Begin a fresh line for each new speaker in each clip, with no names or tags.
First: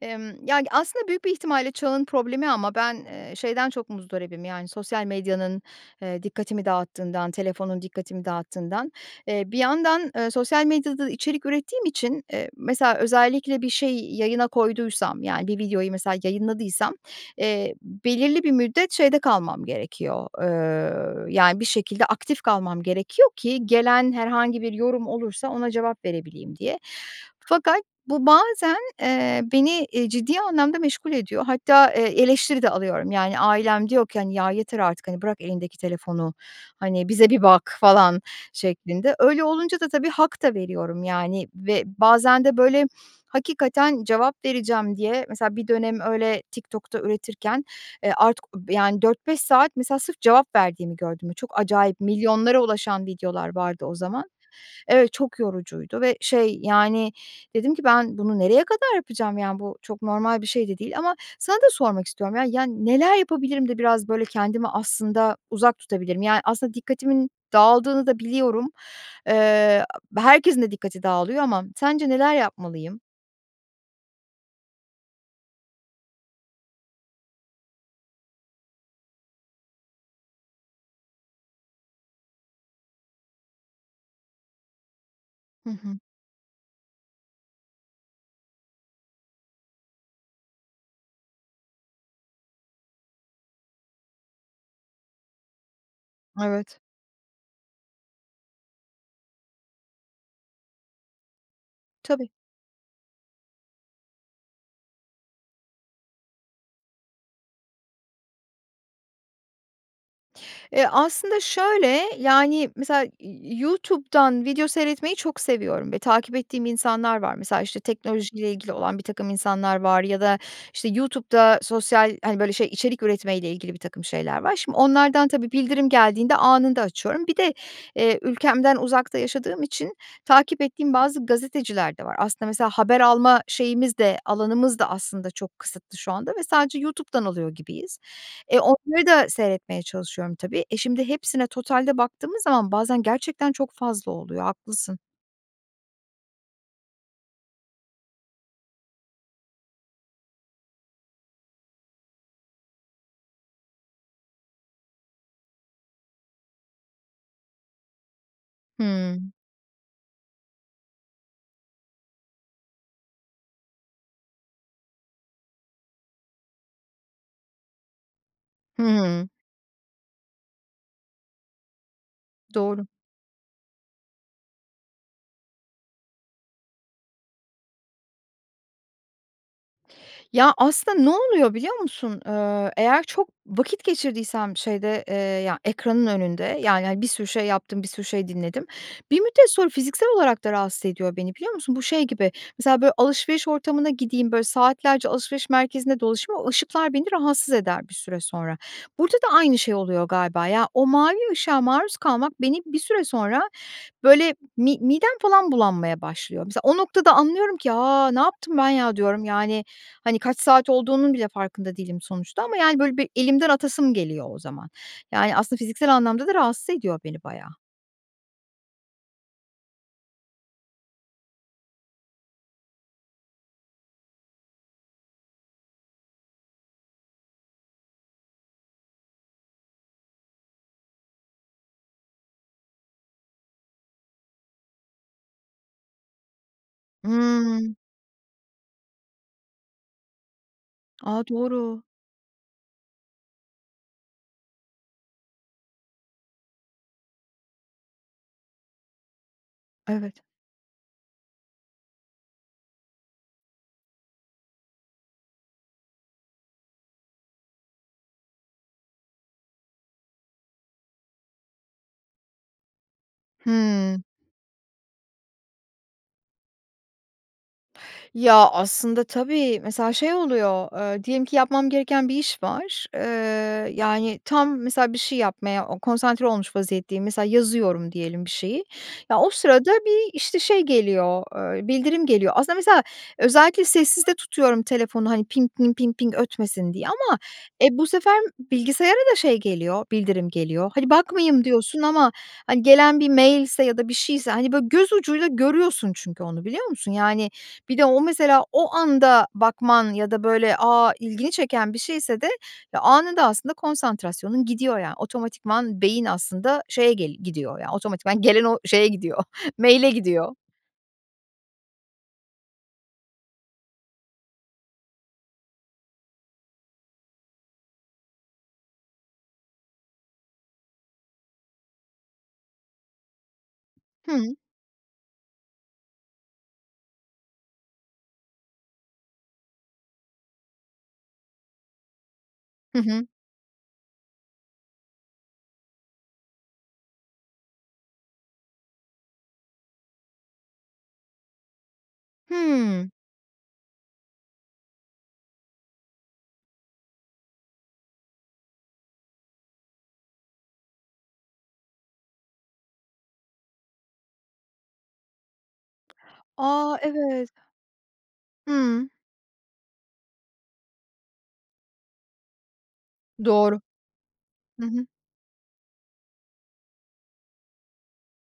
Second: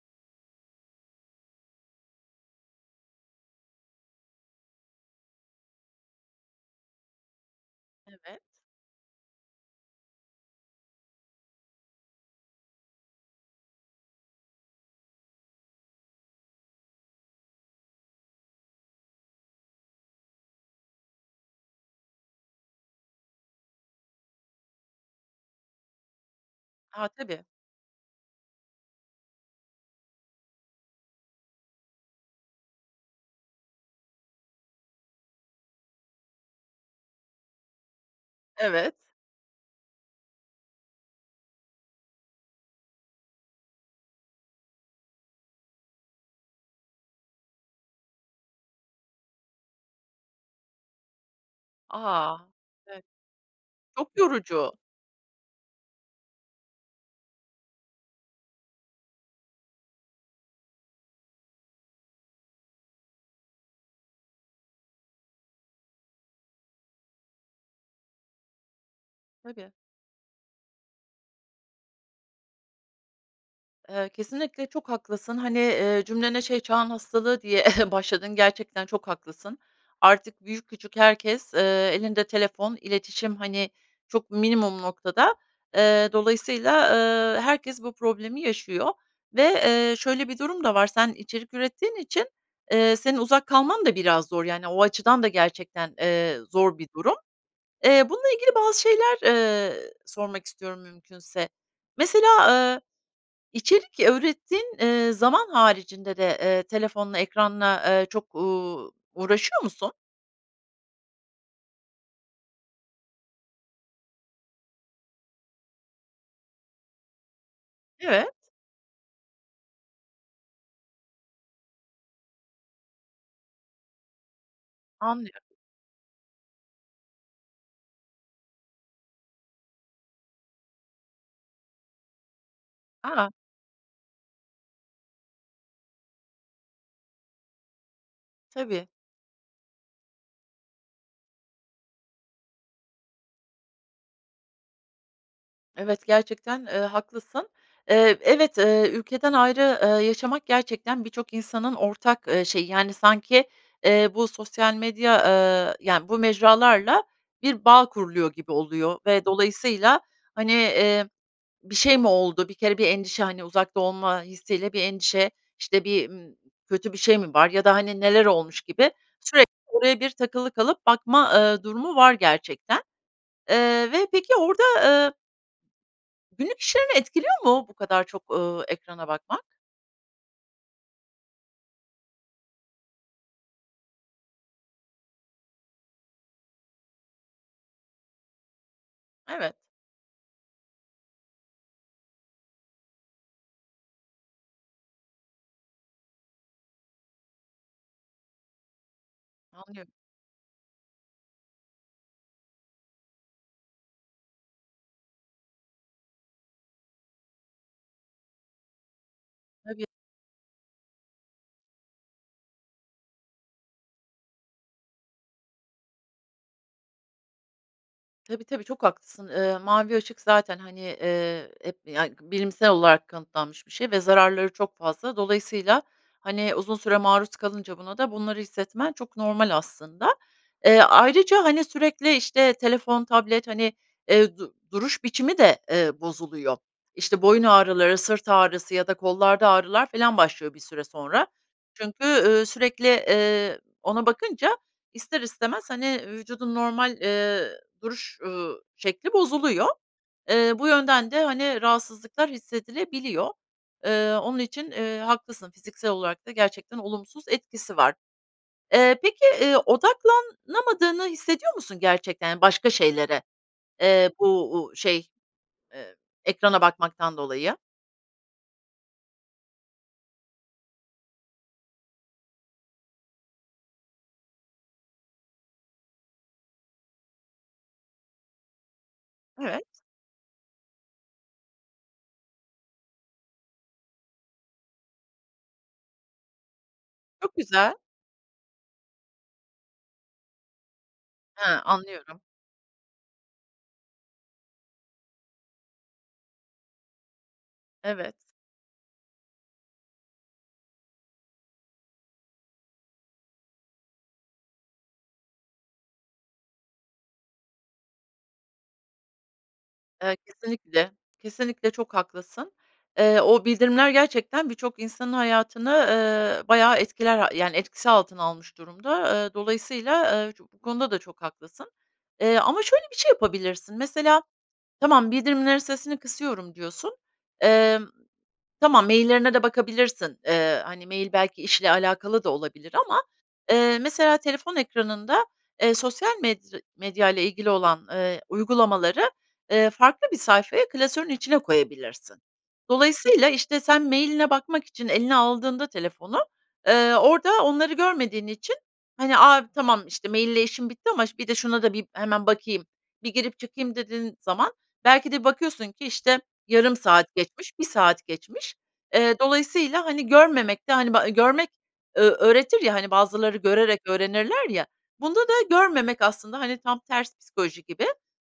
Emm, ya, g aslında büyük bir ihtimalle çağın problemi ama ben, eee, şeyden çok muzdaribim, yani, sosyal medyanın, eee, dikkatimi dağıttığından, telefonun dikkatimi
Evet.
dağıttığından. Eee, bir yandan, ııı, sosyal medyada içerik ürettiğim için, eee, mesela özellikle bir şey yayına koyduysam, yani, bir videoyu mesela yayınladıysam, eee, belirli bir müddet şeyde kalmam gerekiyor. Iıı, yani, bir şekilde aktif kalmam gerekiyor ki gelen herhangi bir yorum olursa ona cevap verebileyim diye.
A, tabii.
Fakat bu bazen, eee, beni, e, ciddi anlamda meşgul ediyor. Hatta, eee, eleştiri de alıyorum. Yani, ailem diyor ki, hani, "Ya, yeter artık, hani, bırak elindeki telefonu, hani, bize bir bak." falan
Evet.
şeklinde. Öyle olunca da tabii hak da veriyorum, yani, ve bazen de, böyle, hakikaten cevap vereceğim diye mesela bir dönem öyle TikTok'ta üretirken, eee artık, yani, 4-5 saat mesela sırf cevap verdiğimi gördüm. Çok acayip
A,
milyonlara
[unintelligible]
ulaşan videolar vardı o
çok
zaman.
yorucu.
Evet, çok yorucuydu ve şey, yani, dedim ki ben bunu nereye kadar yapacağım, yani, bu çok normal bir şey de değil ama sana da sormak istiyorum, ya, yani, neler yapabilirim de biraz, böyle, kendimi aslında uzak tutabilirim? Yani, aslında dikkatimin dağıldığını da biliyorum.
Tabii.
Eee, herkesin de dikkati dağılıyor ama sence neler yapmalıyım?
Eee, kesinlikle çok haklısın, hani, eee, cümlene şey çağın hastalığı diye başladın, gerçekten çok haklısın. Artık büyük küçük herkes, eee, elinde telefon, iletişim, hani, çok minimum noktada.
Hı hı.
Eee, dolayısıyla, eee, herkes bu problemi yaşıyor ve, eee, şöyle bir durum da var. Sen içerik ürettiğin için, eee, senin uzak kalman da biraz zor. Yani, o açıdan da gerçekten, eee, zor
Evet.
bir durum. Eee, bununla ilgili bazı şeyler, eee, sormak istiyorum mümkünse.
Tabii.
Mesela, eee, içerik ürettiğin, eee, zaman haricinde de, eee, telefonla, ekranla, eee, çok, ııı, uğraşıyor musun?
Eee, aslında şöyle, yani, mesela YouTube'dan video seyretmeyi çok seviyorum ve takip ettiğim insanlar var. Mesela, işte,
Evet.
teknolojiyle ilgili olan birtakım insanlar var ya da, işte, YouTube'da sosyal, hani, böyle, şey içerik üretmeyle ilgili birtakım şeyler var. Şimdi onlardan
Anlıyorum.
tabii, bildirim geldiğinde anında açıyorum. Bir de, eee, ülkemden uzakta yaşadığım için takip ettiğim bazı gazeteciler de var. Aslında, mesela, haber
A!
alma şeyimiz de, alanımız da aslında çok kısıtlı şu anda ve sadece YouTube'dan alıyor gibiyiz. E,
Tabii.
onları da seyretmeye çalışıyorum, tabii. E, şimdi hepsine totalde baktığımız zaman bazen gerçekten çok fazla oluyor, haklısın.
Evet, gerçekten, eee, haklısın. Eee, evet, eee, ülkeden ayrı, eee, yaşamak gerçekten birçok insanın ortak, eee, şeyi, yani, sanki, eee, bu sosyal medya, eee, yani, bu mecralarla bir bağ kuruluyor gibi oluyor ve
Hımm.
dolayısıyla, hani, eee, bir şey mi oldu, bir kere bir endişe, hani, uzakta olma hissiyle bir endişe, işte, bir, ımm, kötü bir şey mi var ya da, hani, neler olmuş gibi
Hımm.
sürekli oraya bir takılı kalıp, bakma, ııı, durumu var gerçekten.
Doğru.
Eee, ve peki orada, eee Günlük işlerini etkiliyor mu bu kadar çok, ııı, ekrana bakmak?
Ya, aslında ne oluyor, biliyor musun? Eee, eğer çok vakit geçirdiysem, şeyde, eee, ya, ekranın önünde, yani, hani, bir sürü şey yaptım, bir sürü şey dinledim. Bir müddet
Evet.
sonra fiziksel olarak da rahatsız ediyor beni, biliyor musun? Bu şey gibi, mesela, böyle, alışveriş ortamına gideyim, böyle, saatlerce alışveriş merkezinde dolaşayım, o ışıklar beni rahatsız eder bir süre sonra. Burada da aynı şey
Anlıyorum.
oluyor galiba, ya, o mavi ışığa maruz kalmak beni bir süre sonra, böyle, mi midem falan bulanmaya başlıyor. Mesela o noktada anlıyorum ki, "A, ne yaptım ben ya!" diyorum, yani,
Tabii.
hani, kaç saat olduğunun bile farkında değilim sonuçta ama, yani, böyle, bir elimden atasım geliyor o zaman. Yani, aslında fiziksel anlamda da rahatsız ediyor beni bayağı.
Tabii, tabii, çok haklısın. Eee, mavi ışık zaten, hani, eee, hep, yani, bilimsel olarak kanıtlanmış bir şey ve zararları çok fazla. Dolayısıyla, hani, uzun süre maruz kalınca buna da bunları hissetmen çok normal aslında. Eee, ayrıca, hani, sürekli, işte, telefon, tablet, hani, eee, du duruş biçimi de, eee, bozuluyor. İşte, boyun
Hımm.
ağrıları, sırt ağrısı ya da kollarda ağrılar filan başlıyor bir süre
A!
sonra.
Doğru.
Çünkü, ııı, sürekli, eee, ona bakınca ister istemez, hani, vücudun normal, eee, duruş, ııı, şekli bozuluyor.
Evet.
Eee, bu yönden de, hani, rahatsızlıklar hissedilebiliyor. Eee, onun için, eee, haklısın, fiziksel olarak da gerçekten olumsuz etkisi var. Eee, peki, eee, odaklanamadığını hissediyor musun gerçekten, yani, başka şeylere,
Hımm.
eee, bu, u şey, eee, ekrana bakmaktan dolayı?
Ya, aslında, tabii, mesela şey oluyor, eee, diyelim ki yapmam gereken bir iş var. Eee, yani, tam mesela bir şey yapmaya o konsantre olmuş vaziyetteyim, mesela yazıyorum diyelim bir şeyi, ya, o sırada
Evet.
bir, işte, şey geliyor, eee, bildirim geliyor. Aslında mesela özellikle sessizde tutuyorum telefonu, hani, pink, mink, pink, pink ötmesin diye ama,
Çok
e,
güzel.
bu sefer bilgisayara da şey geliyor, bildirim geliyor. Hadi bakmayayım
Ha,
diyorsun ama,
anlıyorum.
hani, gelen bir mailse ya da bir şeyse, hani, böyle göz ucuyla görüyorsun çünkü onu, biliyor musun? Yani, bir de o
Evet.
mesela o anda bakman ya da, böyle, a, ilgini çeken bir şeyse de, eee, anında aslında konsantrasyonun gidiyor, ya, otomatikman beyin aslında şeye gel gidiyor, yani, otomatikman gelen o şeye gidiyor, mail'e
Eee,
gidiyor.
kesinlikle, kesinlikle çok haklısın. Eee, o bildirimler gerçekten birçok insanın hayatını, ııı, bayağı etkiler, ha yani, etkisi altına almış durumda. Iıı, dolayısıyla, eee, ço bu konuda da çok haklısın. Eee, ama şöyle bir şey yapabilirsin, mesela,
Hımm.
tamam, "Bildirimlerin sesini kısıyorum." diyorsun. Emm, tamam, mailler'ine de bakabilirsin. Eee, hani, mail belki işle alakalı da olabilir
Hı
ama,
hı.
eee, mesela telefon ekranında, eee, sosyal medri medyayla ilgili olan, eee, uygulamaları, eee, farklı bir sayfaya, klasörün içine koyabilirsin.
Hımm.
Dolayısıyla, işte, sen mail'ine bakmak için eline aldığında telefonu, eee, orada onları görmediğin için, hani, "A, tamam, mail ile işim bitti ama ş bir de şuna da bir hemen bakayım, bir girip çıkayım." dediğin zaman belki de bakıyorsun ki, işte, yarım
A!
saat
Evet.
geçmiş, 1 saat geçmiş.
Hımm.
Eee, dolayısıyla, hani, görmemek de hani, ba görmek, ö öğretir ya, hani, bazıları
Doğru.
görerek öğrenirler
Hı
ya,
hı.
bunda da görmemek aslında hani, tam ters psikoloji gibi,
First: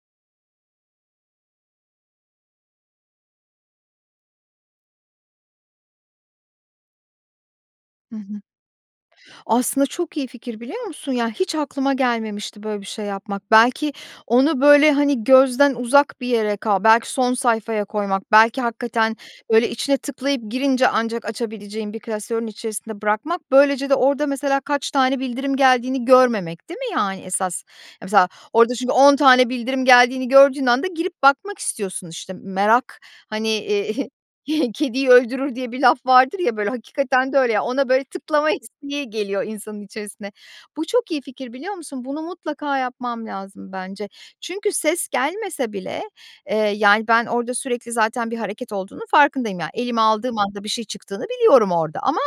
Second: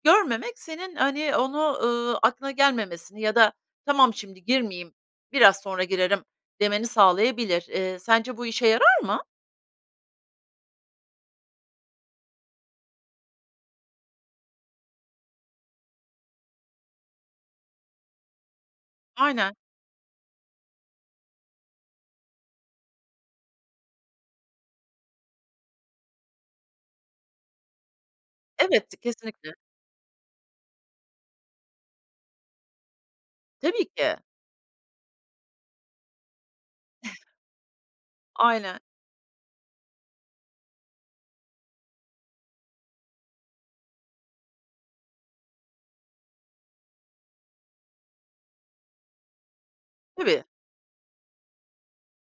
görmemek senin, hani, onu, ııı, aklına gelmemesini ya da: "Tamam, şimdi girmeyeyim, biraz sonra girerim." demeni sağlayabilir. Eee,
Hı
sence
hı.
bu işe yarar mı?
Aslında çok iyi fikir, biliyor musun? Ya, hiç aklıma gelmemişti böyle bir şey yapmak. Belki onu, böyle, hani, gözden uzak bir yere kal belki son sayfaya koymak, belki hakikaten,
Aynen.
böyle, içine tıklayıp girince ancak açabileceğin bir klasörün içerisinde bırakmak, böylece de orada mesela kaç tane bildirim geldiğini görmemek, değil mi, yani, esas? Mesela orada çünkü
Evet,
10 tane
kesinlikle.
bildirim geldiğini gördüğün anda girip bakmak istiyorsun, işte, "Merak, hani,
Tabii ki.
kediyi öldürür." diye bir laf vardır ya, böyle, hakikaten de öyle, ya, ona, böyle, tıklama
Aynen.
isteği geliyor insanın içerisine. Bu çok iyi fikir, biliyor musun? Bunu mutlaka yapmam lazım bence. Çünkü ses gelmese bile, eee, yani, ben orada sürekli zaten bir hareket olduğunu farkındayım. Ya, elime aldığım
Tabii.
anda bir şey çıktığını biliyorum orada ama,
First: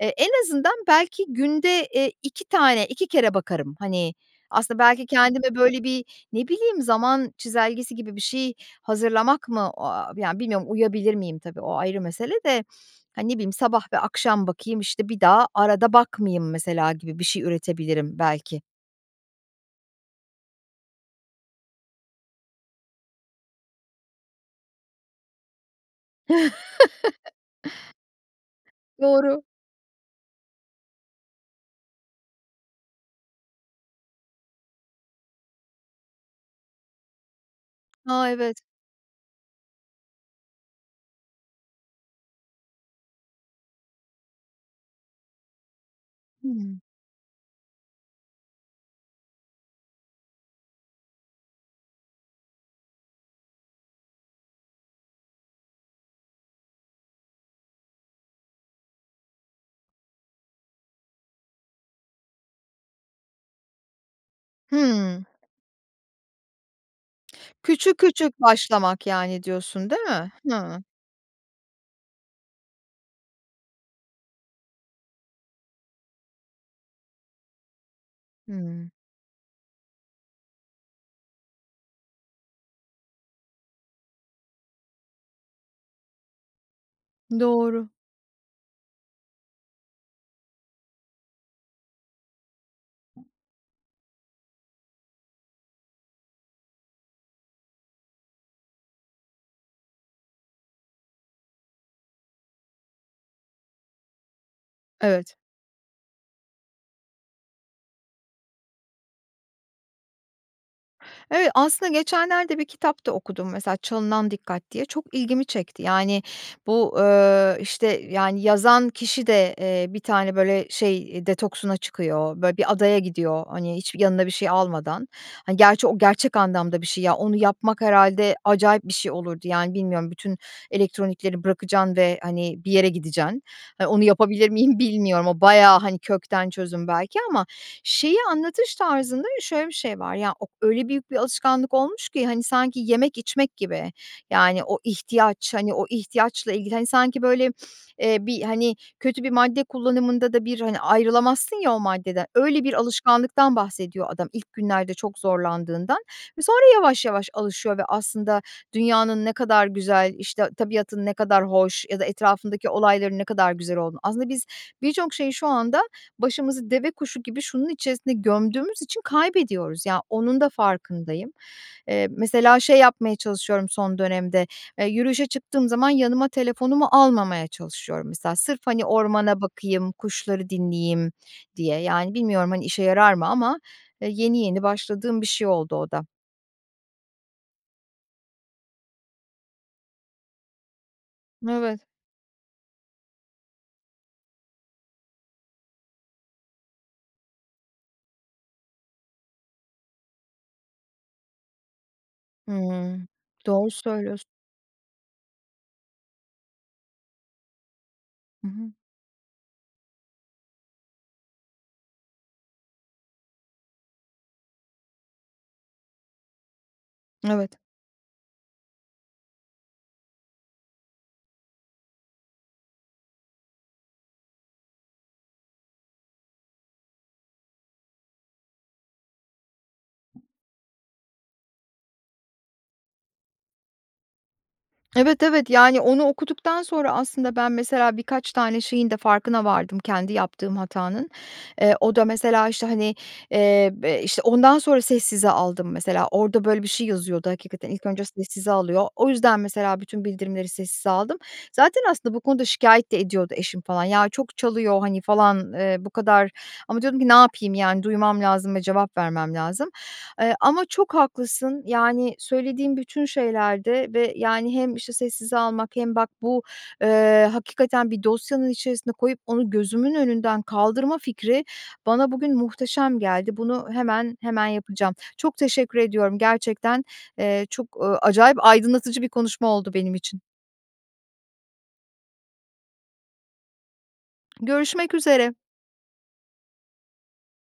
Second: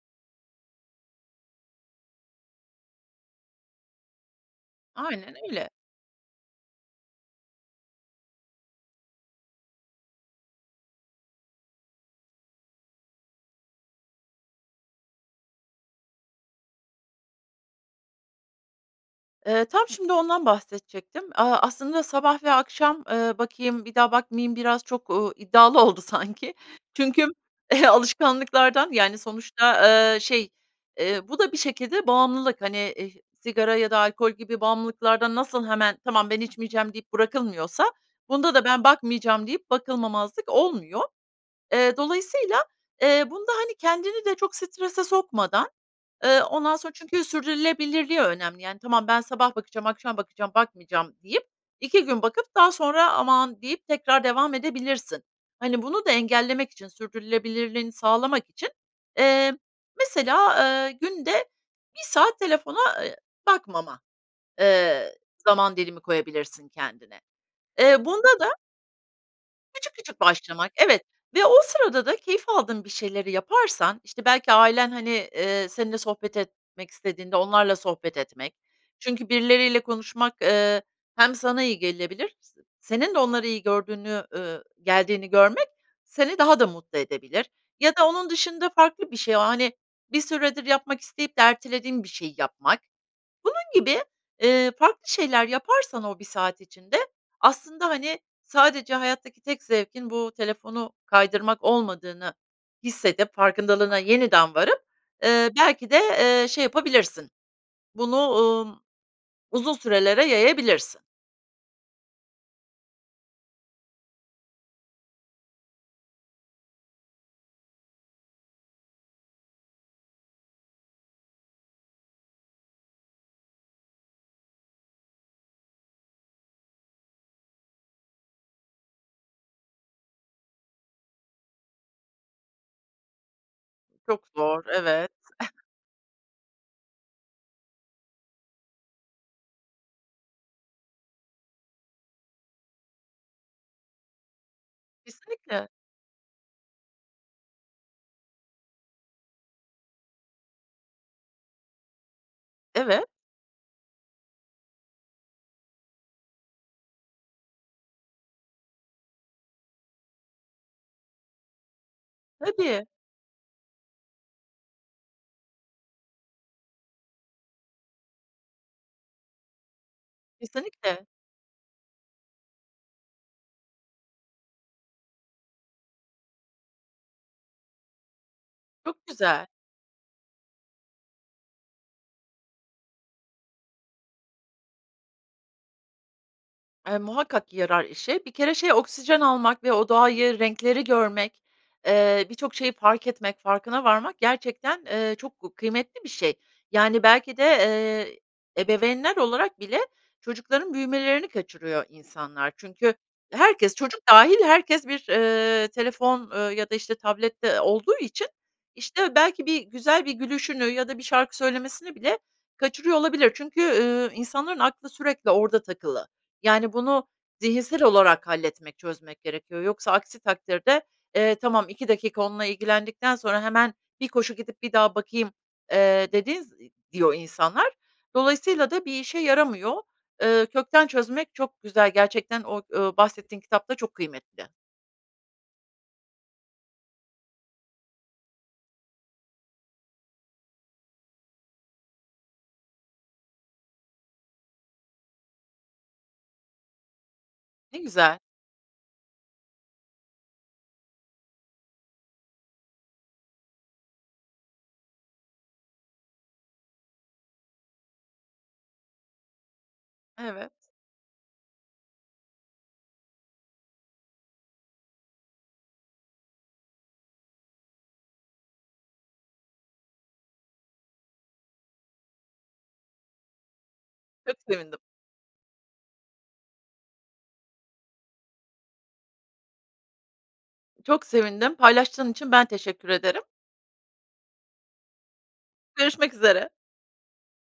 eee, en azından belki günde, eee, 2 tane 2 kere bakarım. Hani, aslında belki
Aynen
kendime,
öyle.
böyle, bir, ne bileyim, zaman çizelgesi gibi bir şey hazırlamak mı? O aaa, yani, bilmiyorum uyabilir miyim tabii, o ayrı mesele de, hani, ne bileyim, sabah ve akşam bakayım, işte, bir daha arada bakmayayım mesela gibi bir şey üretebilirim belki.
Eee, tam şimdi ondan bahsedecektim. Aaa, aslında sabah ve akşam, ııı, bakayım, bir daha bakmayayım biraz çok, ııı, iddialı oldu sanki. Çünkü alışkanlıklardan, yani,
Doğru.
sonuçta, ııı, şey, eee, bu da bir şekilde bağımlılık. Hani, eh sigara ya da alkol gibi bağımlılıklardan nasıl hemen, "Tamam, ben içmeyeceğim." deyip bırakılmıyorsa
Ha,
bunda
evet.
da, "Ben bakmayacağım." deyip bakılmamazlık olmuyor. Eee, dolayısıyla, eee, bunda, hani, kendini de çok strese sokmadan, ııı, ondan
Hıı.
sonra çünkü sürdürülebilirliği önemli. Yani, tamam, ben sabah bakacağım, akşam bakacağım, bakmayacağım deyip 2 gün bakıp daha sonra "aman" deyip tekrar devam edebilirsin. Hani, bunu da engellemek için, sürdürülebilirliğini sağlamak için, eee, mesela, ııı, günde 1 saat telefona, eee, bakmama, eee,
Hıı.
zaman dilimi koyabilirsin kendine.
Küçük
Eee, bunda
küçük
da
başlamak, yani, diyorsun
Küçük
değil
küçük
mi?
başlamak,
Hıı.
evet, ve o sırada da keyif aldığın bir şeyleri yaparsan, işte, belki ailen, hani, eee, seninle sohbet etmek istediğinde onlarla sohbet etmek
Hımm.
çünkü birileriyle konuşmak, ııı, hem sana iyi gelebilir, s senin de onları iyi gördüğünü, ııı, geldiğini görmek seni daha da mutlu edebilir
Doğru.
ya da onun dışında farklı bir şey o, hani, bir süredir yapmak isteyip de ertelediğin bir şeyi yapmak. Bunun gibi, eee, farklı şeyler yaparsan o 1 saat içinde aslında, hani, sadece hayattaki tek zevkin bu telefonu kaydırmak olmadığını hissedip farkındalığına yeniden varıp,
Evet.
ııı, belki de, ııı, şey yapabilirsin bunu, umm, uzun sürelere yayabilirsin.
Evet, aslında geçenlerde bir kitap da okudum mesela, "Çalınan Dikkat" diye, çok ilgimi çekti. Yani, bu, ııı, işte, yani, yazan kişi de, eee, bir tane, böyle, şey detoksuna çıkıyor, böyle, bir adaya gidiyor, hani, hiçbir yanında bir şey almadan. Hani, gerçi o gerçek anlamda bir şey, ya, onu yapmak herhâlde acayip bir şey olurdu, yani, bilmiyorum, bütün elektronikleri bırakacaksın ve, hani, bir yere gideceksin. Onu
Çok
yapabilir
zor,
miyim,
evet.
bilmiyorum. O bayağı, hani, kökten çözüm belki ama şeyi anlatış tarzında şöyle bir şey var. Ya, ok öyle büyük bir alışkanlık olmuş ki, hani, sanki yemek içmek gibi, yani, o ihtiyaç,
Kesinlikle.
hani, o ihtiyaçla ilgili, hani, sanki, böyle, eee, bir, hani, kötü bir madde kullanımında da bir, hani, ayrılamazsın ya o maddeden, öyle bir
Evet.
alışkanlıktan bahsediyor adam ilk günlerde çok zorlandığından ve sonra yavaş yavaş alışıyor ve aslında dünyanın ne kadar güzel, işte, tabiatın ne kadar hoş ya da etrafındaki
Tabii.
olayların ne kadar güzel olduğunu, aslında biz birçok şeyi şu anda başımızı deve kuşu gibi şunun içerisinde gömdüğümüz için kaybediyoruz. Ya, onun da
Kesinlikle.
farkındayım. Eee, mesela şey yapmaya çalışıyorum son dönemde, eee, yürüyüşe çıktığım zaman yanıma telefonumu almamaya çalışıyorum mesela sırf, hani,
Çok
ormana
güzel.
bakayım, kuşları dinleyeyim diye. Yani, bilmiyorum, hani, işe yarar mı ama, eee, yeni yeni başladığım bir şey oldu o da.
Eee, muhakkak yarar işe. Bir kere şey, oksijen almak ve o doğayı, renkleri görmek,
Evet.
eee, birçok şeyi fark etmek, farkına varmak gerçekten, eee, çok gu kıymetli bir şey. Yani, belki de, ııı, ebeveynler olarak bile çocukların büyümelerini kaçırıyor insanlar. Çünkü
Hımm. Doğru
herkes, çocuk
söylüyorsun.
dâhil herkes bir, ııı, telefon, eee, ya da işte tablette, ııı, olduğu için,
Hı hı.
işte, belki bir güzel bir gülüşünü ya da bir şarkı söylemesini bile kaçırıyor olabilir. Çünkü, ııı, insanların aklı sürekli orada takılı. Yani, bunu
Evet.
zihinsel olarak halletmek, çözmek gerekiyor. Yoksa aksi takdirde, eee, tamam, 2 dakika onunla ilgilendikten sonra hemen bir koşu gidip bir daha bakayım, eee, dediğin z diyor insanlar. Dolayısıyla da bir işe yaramıyor. Eee, kökten çözmek çok güzel, gerçekten o, ııı, bahsettiğin kitap da çok kıymetli.
Evet, evet, yani, onu okuduktan sonra aslında ben mesela birkaç tane şeyin de farkına vardım kendi yaptığım hatanın. Eee, o da mesela, işte, hani, eee, be işte, ondan sonra sessize aldım mesela, orada, böyle, bir şey yazıyordu hakikaten,
Ne
ilk önce
güzel.
sessize alıyor. O yüzden, mesela bütün bildirimleri sessize aldım. Zaten aslında bu konuda şikâyet de ediyordu eşim, falan. "Ya, çok çalıyor, hani" falan, eee, bu kadar ama diyordum ki, "Ne yapayım, yani, duymam lazım ve cevap vermem lazım." Eee,
Evet.
ama çok haklısın. Yani, söylediğin bütün şeylerde ve, yani, hem, işte, sessize almak hem bak, bu, eee, hakikaten bir dosyanın içerisine koyup onu gözümün önünden kaldırma fikri bana bugün muhteşem geldi. Bunu hemen,
Çok
hemen
sevindim.
yapacağım. Çok teşekkür ediyorum, gerçekten, eee, çok, ııı, acayip aydınlatıcı bir konuşma oldu benim için.
Çok sevindim, paylaştığın için ben teşekkür ederim.
Görüşmek üzere.
Görüşmek üzere.